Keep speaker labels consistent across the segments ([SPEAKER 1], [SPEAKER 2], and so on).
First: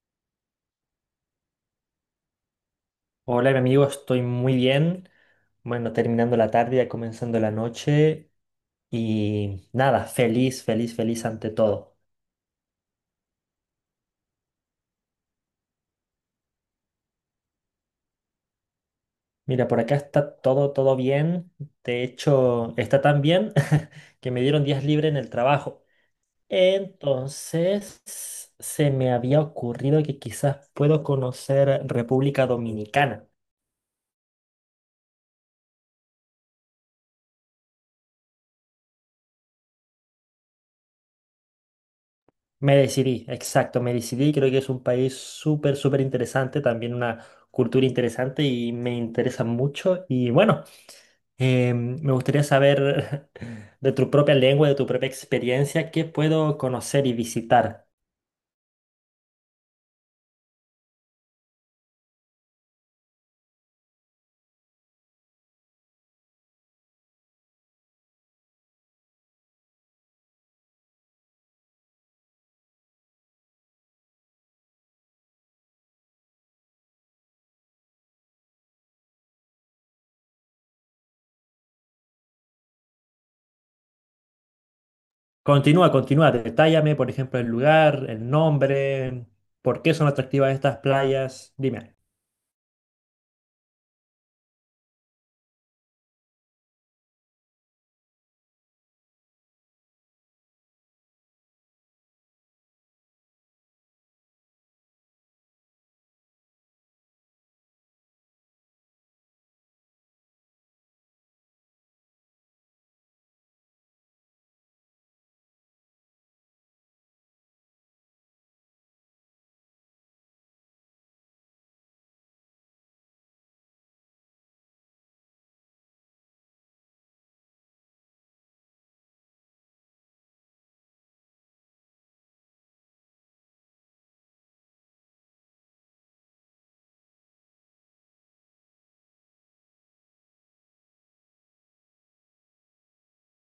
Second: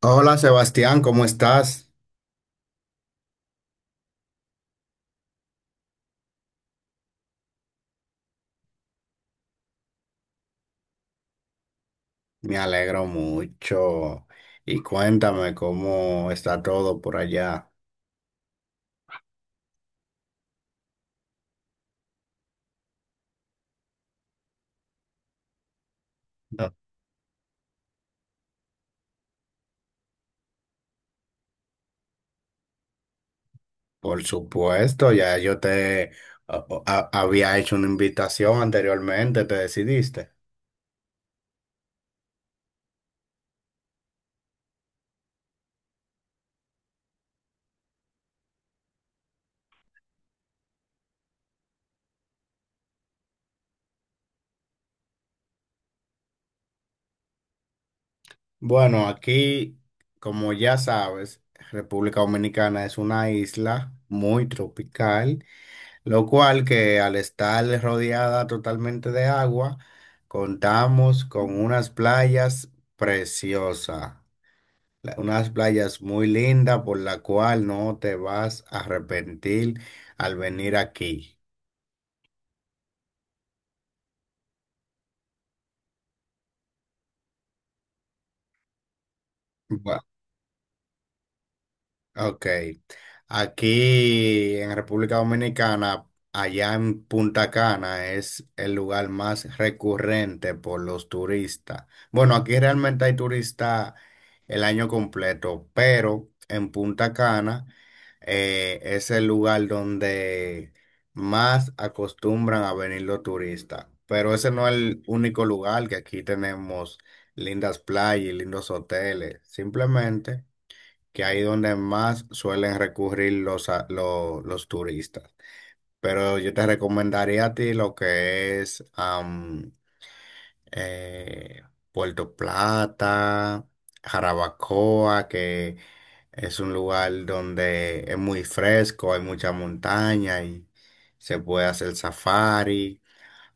[SPEAKER 1] Hola, Sebastián, ¿cómo estás?
[SPEAKER 2] Hola, mi amigo, estoy muy bien. Bueno, terminando la tarde, ya comenzando la noche y nada, feliz, feliz, feliz ante todo.
[SPEAKER 1] Me alegro mucho. Y cuéntame cómo está todo por allá.
[SPEAKER 2] Mira, por acá está todo, todo bien. De hecho, está tan bien que me dieron días libres en el trabajo.
[SPEAKER 1] No.
[SPEAKER 2] Entonces, se me había ocurrido que quizás puedo conocer República Dominicana.
[SPEAKER 1] Por supuesto, ya yo te había hecho una invitación anteriormente, te decidiste.
[SPEAKER 2] Me decidí, exacto, me decidí. Creo que es un país súper, súper interesante, también una cultura interesante y me interesa mucho. Y bueno, me gustaría saber de tu propia lengua, de tu propia experiencia, qué puedo conocer y visitar.
[SPEAKER 1] Bueno, aquí, como ya sabes, República Dominicana es una isla muy tropical, lo cual que al estar rodeada totalmente de agua, contamos con unas playas preciosas. Unas playas muy lindas por la cual no te vas a arrepentir al venir aquí.
[SPEAKER 2] Continúa, continúa, detállame, por ejemplo, el lugar, el nombre, por qué son atractivas estas playas. Dime.
[SPEAKER 1] Ok. Aquí en República Dominicana, allá en Punta Cana, es el lugar más recurrente por los turistas. Bueno, aquí realmente hay turistas el año completo, pero en Punta Cana es el lugar donde más acostumbran a venir los turistas. Pero ese no es el único lugar, que aquí tenemos lindas playas y lindos hoteles. Simplemente que ahí donde más suelen recurrir los turistas. Pero yo te recomendaría a ti lo que es eh, Puerto Plata, Jarabacoa, que es un lugar donde es muy fresco, hay mucha montaña y se puede hacer safari,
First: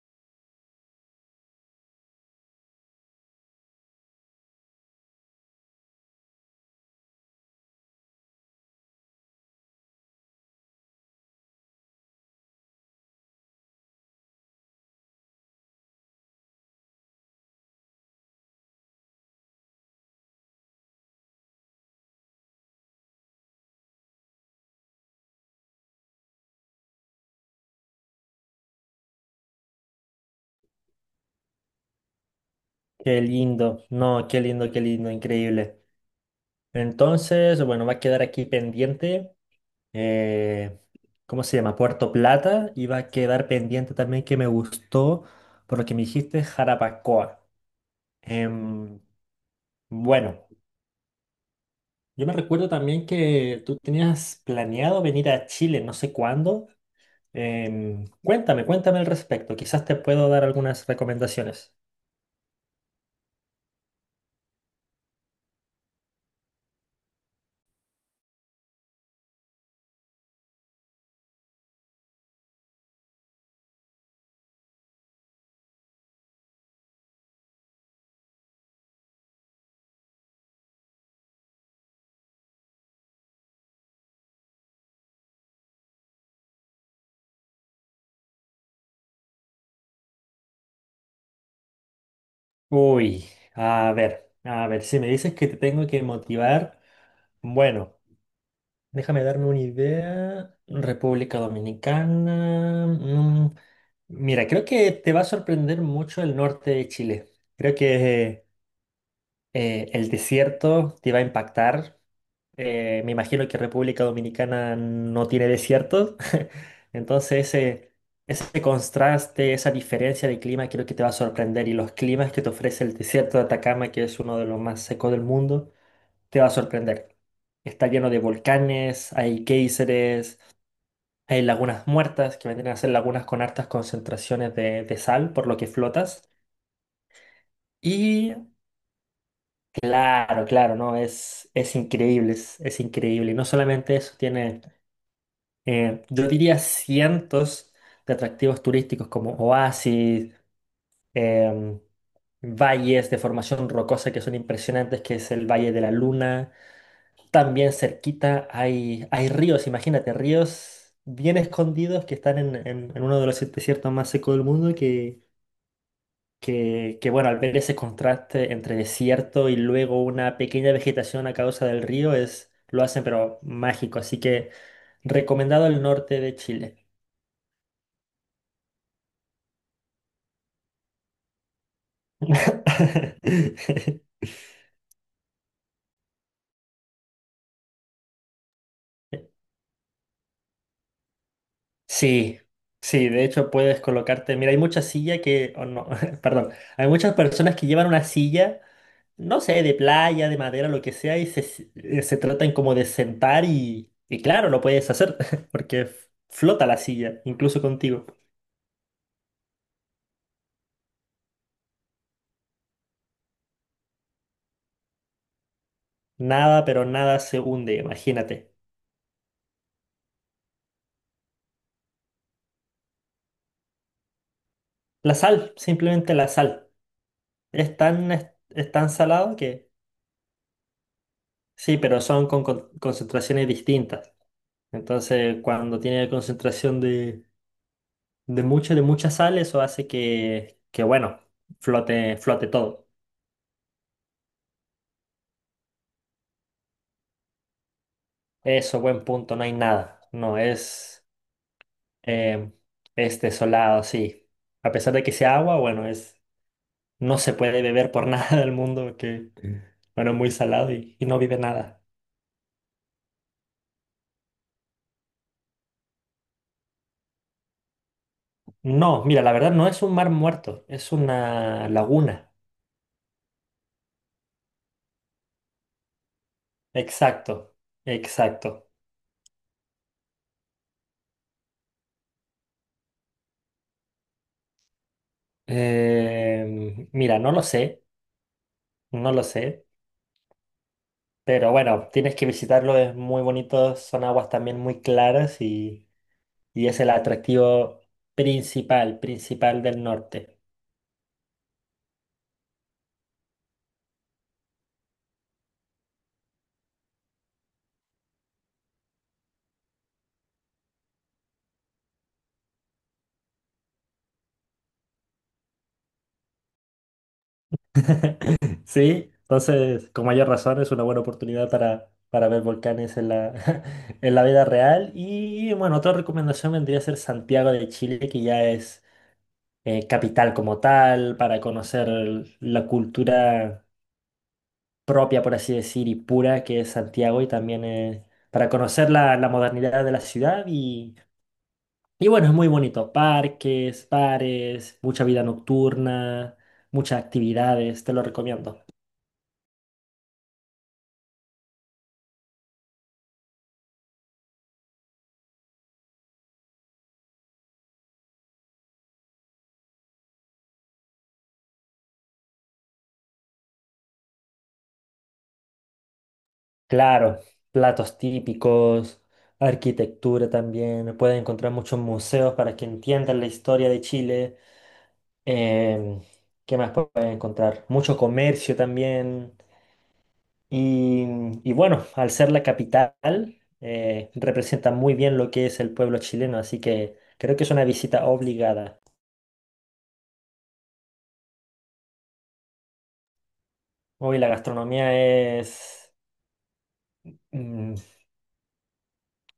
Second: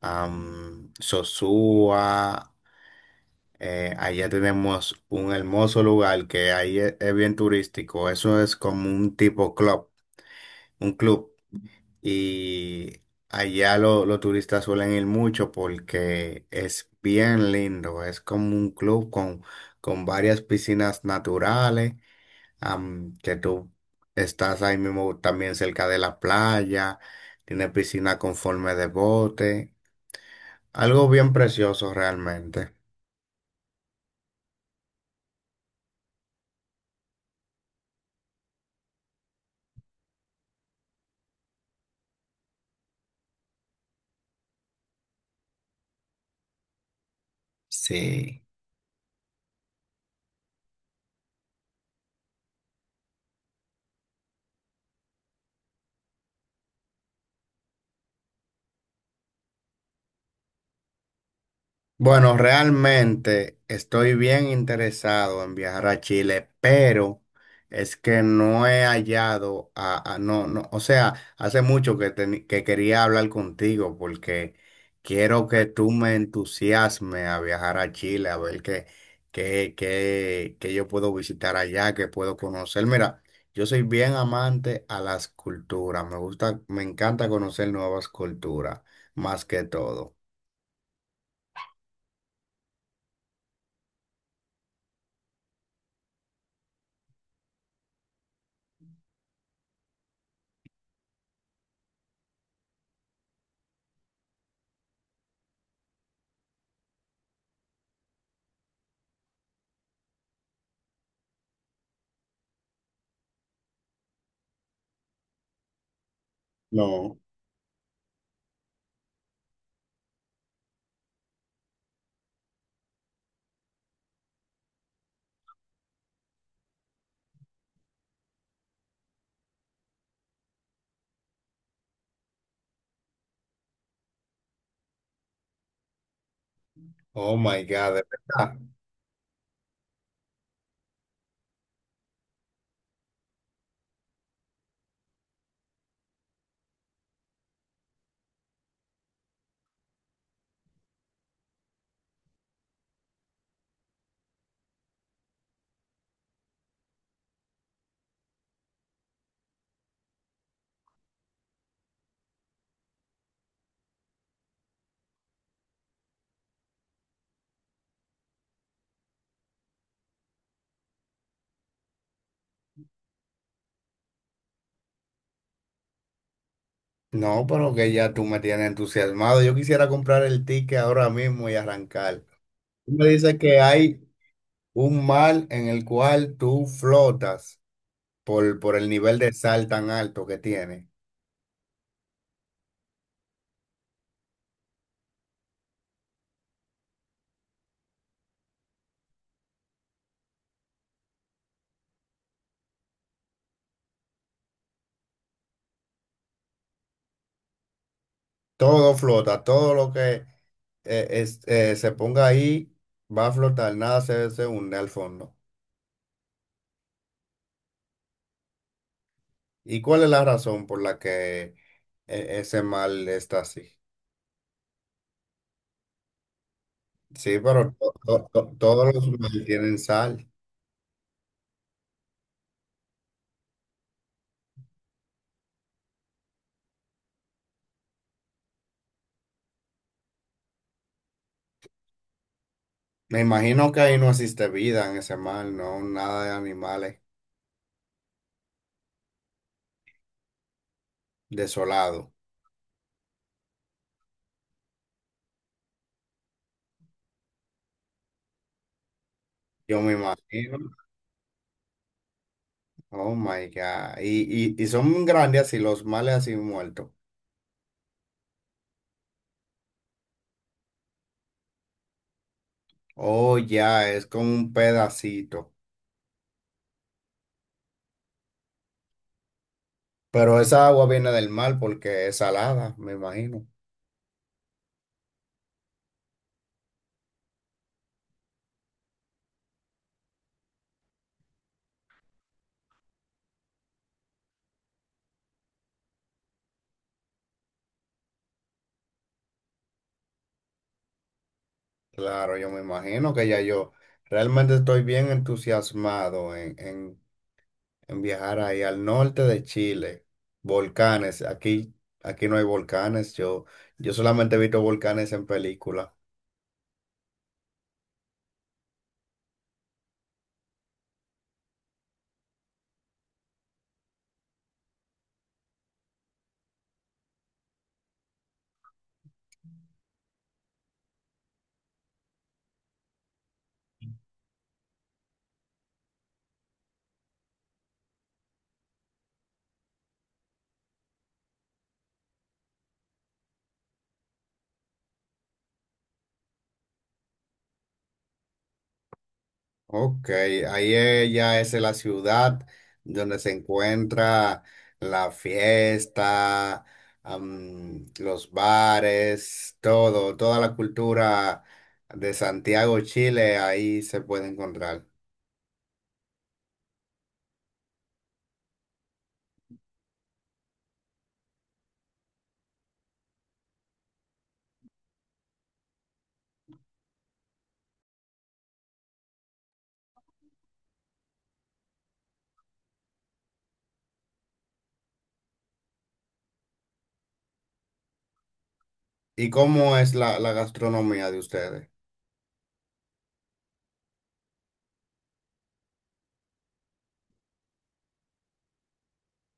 [SPEAKER 1] Sosúa. Allá tenemos un hermoso lugar que ahí es bien turístico. Eso es como un tipo club, un club. Y allá los turistas suelen ir mucho porque es bien lindo. Es como un club con varias piscinas naturales, que tú estás ahí mismo también cerca de la playa. Tiene piscina con forma de bote. Algo bien precioso realmente.
[SPEAKER 2] Qué lindo, no, qué lindo, increíble. Entonces, bueno, va a quedar aquí pendiente. eh, ¿Cómo se llama? Puerto Plata. Iba a quedar pendiente también que me gustó, por lo que me dijiste, Jarabacoa.
[SPEAKER 1] Sí.
[SPEAKER 2] Em, bueno, yo me recuerdo también que tú tenías planeado venir a Chile, no sé cuándo. Cuéntame, cuéntame al respecto. Quizás te puedo dar algunas recomendaciones.
[SPEAKER 1] Bueno, realmente estoy bien interesado en viajar a Chile, pero es que no he hallado no, no, o sea, hace mucho que, que quería hablar contigo porque quiero que tú me entusiasmes a viajar a Chile, a ver qué, qué yo puedo visitar allá, qué puedo conocer. Mira, yo soy bien amante a las culturas, me gusta, me encanta conocer nuevas culturas, más que todo.
[SPEAKER 2] Uy, a ver, si me dices que te tengo que motivar, bueno. Déjame darme una idea. República Dominicana. Mira, creo que te va a sorprender mucho el norte de Chile. Creo que el desierto te va a impactar. Me imagino que República Dominicana no tiene desierto.
[SPEAKER 1] No.
[SPEAKER 2] Entonces, ese contraste, esa diferencia de clima, creo que te va a sorprender. Y los climas que te ofrece el desierto de Atacama, que es uno de los más secos del mundo. Te va a sorprender. Está lleno de volcanes, hay géiseres, hay lagunas muertas, que vendrían a ser lagunas con hartas concentraciones de sal, por lo que flotas.
[SPEAKER 1] Oh my God, de
[SPEAKER 2] Y
[SPEAKER 1] verdad.
[SPEAKER 2] claro, claro, ¿no? Es increíble, es increíble. Y no solamente eso, tiene, yo diría, cientos de atractivos turísticos como oasis, em, valles de formación rocosa que son impresionantes, que es el Valle de la Luna. También cerquita hay ríos, imagínate, ríos bien escondidos que están en uno de los desiertos más secos del mundo que, bueno, al ver ese contraste entre desierto y luego una pequeña vegetación a causa del río es, lo hacen pero mágico, así que recomendado el norte de Chile.
[SPEAKER 1] No, pero que ya tú me tienes entusiasmado. Yo quisiera comprar el ticket ahora mismo y arrancar. Tú me dices que hay un mar en el cual tú flotas por el nivel de sal tan alto que tiene.
[SPEAKER 2] Sí, sí, de hecho puedes colocarte, mira, hay muchas sillas que, oh, no, perdón, hay muchas personas que llevan una silla, no sé, de playa, de madera, lo que sea, y se tratan como de sentar y claro, lo puedes hacer, porque flota la silla, incluso contigo.
[SPEAKER 1] Todo flota, todo lo que se ponga ahí va a flotar, nada se hunde al fondo.
[SPEAKER 2] Nada, pero nada se hunde, imagínate.
[SPEAKER 1] ¿Y cuál es la razón por la que ese mar está así?
[SPEAKER 2] La sal, simplemente la sal.
[SPEAKER 1] Sí, pero
[SPEAKER 2] Es tan
[SPEAKER 1] todos los
[SPEAKER 2] salado
[SPEAKER 1] mares
[SPEAKER 2] que,
[SPEAKER 1] tienen sal.
[SPEAKER 2] sí, pero son concentraciones distintas. Entonces, cuando tiene concentración de... de mucha sal, eso hace que bueno, flote todo.
[SPEAKER 1] Me imagino que ahí no existe vida en ese mar, no, nada de animales
[SPEAKER 2] Eso, buen punto, no hay nada. No, es
[SPEAKER 1] desolado.
[SPEAKER 2] em, es desolado, sí. A pesar de que sea agua, bueno, es, no se puede beber por nada del mundo, que,
[SPEAKER 1] Yo me
[SPEAKER 2] bueno, es muy
[SPEAKER 1] imagino.
[SPEAKER 2] salado y no vive nada.
[SPEAKER 1] Oh my God. Y, y son grandes así, los males así muertos.
[SPEAKER 2] No, mira, la verdad no es un mar muerto, es una laguna.
[SPEAKER 1] Oh, ya, es como un pedacito.
[SPEAKER 2] Exacto, exacto.
[SPEAKER 1] Pero esa agua viene del mar porque es salada, me imagino.
[SPEAKER 2] Mira, no lo sé, no lo sé. Pero bueno, tienes que visitarlo, es muy bonito, son aguas también muy claras y es el atractivo principal, principal del norte.
[SPEAKER 1] Claro, yo me imagino que ya yo realmente estoy bien entusiasmado en viajar ahí al norte de Chile, volcanes, aquí, aquí no hay volcanes, yo solamente he visto volcanes en película.
[SPEAKER 2] ¿Sí? Entonces, con mayor razón, es una buena oportunidad para ver volcanes en la, en la vida real. Y bueno, otra recomendación vendría a ser Santiago de Chile, que ya es capital como tal, para conocer la cultura propia, por así decir, y pura que es Santiago y también para conocer la, la modernidad de la ciudad y bueno, es muy bonito, parques, bares, mucha vida nocturna, muchas actividades, te lo recomiendo.
[SPEAKER 1] Ok, ahí ya es la ciudad donde se encuentra la fiesta, los bares, todo, toda la cultura de Santiago, Chile, ahí se puede encontrar.
[SPEAKER 2] Claro, platos típicos, arquitectura también, puedes encontrar muchos museos para que entiendan la historia de Chile. Em, ¿Qué más puedes encontrar? Mucho comercio también. Y, y bueno, al ser la capital, representa muy bien lo que es el pueblo chileno, así que creo que es una visita obligada.
[SPEAKER 1] ¿Y cómo es la, la gastronomía de ustedes?
[SPEAKER 2] Hoy la gastronomía es, mm,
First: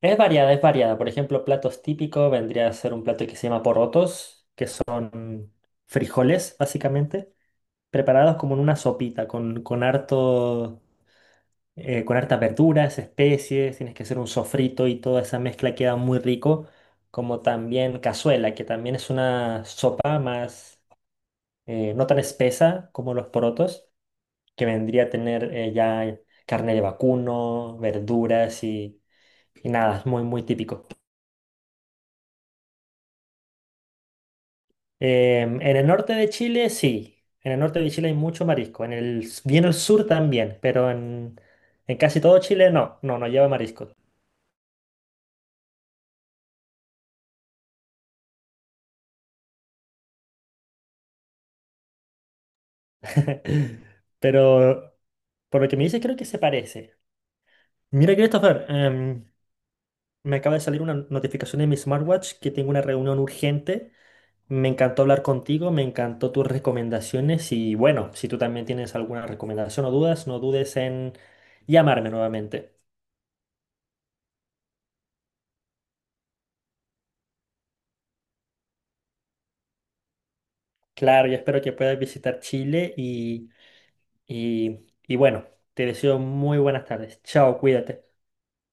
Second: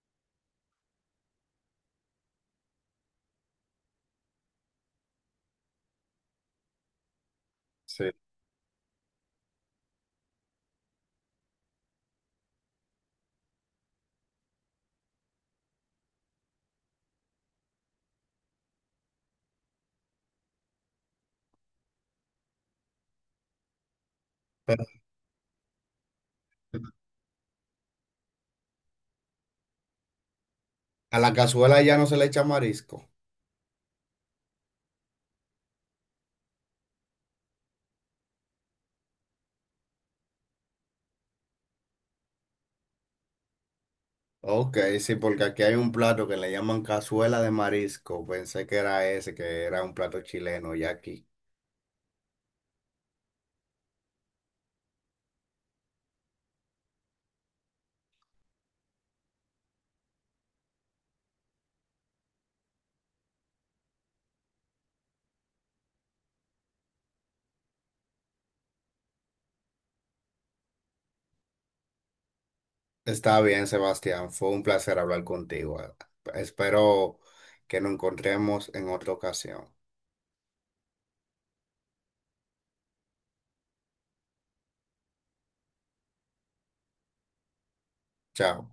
[SPEAKER 2] es variada, es variada. Por ejemplo, platos típicos vendría a ser un plato que se llama porotos, que son frijoles, básicamente,
[SPEAKER 1] Sí.
[SPEAKER 2] preparados como en una sopita, con harto, con hartas verduras, especies, tienes que hacer un sofrito y toda esa mezcla queda muy rico, como también cazuela, que también es una sopa más, no tan espesa como los porotos, que
[SPEAKER 1] Pero
[SPEAKER 2] vendría a tener ya carne de vacuno, verduras y nada, es muy, muy típico.
[SPEAKER 1] a la cazuela ya no se le echa marisco.
[SPEAKER 2] En el norte de Chile, sí. En el norte de Chile hay mucho marisco, en el, bien al sur también, pero en casi todo Chile no, no, no lleva marisco.
[SPEAKER 1] Ok, sí, porque aquí hay un plato que le llaman cazuela de marisco. Pensé que era ese, que era un plato chileno, y aquí.
[SPEAKER 2] Pero por lo que me dice, creo que se parece. Mira, Christopher, me acaba de salir una notificación en mi smartwatch que tengo una reunión urgente. Me encantó hablar contigo, me encantó tus recomendaciones y bueno, si tú también tienes alguna recomendación o dudas, no dudes en llamarme nuevamente.
[SPEAKER 1] Está bien, Sebastián, fue un placer hablar contigo. Espero que nos encontremos en otra ocasión.
[SPEAKER 2] Claro, yo espero que puedas visitar Chile y bueno, te deseo muy buenas tardes. Chao, cuídate.
[SPEAKER 1] Chao.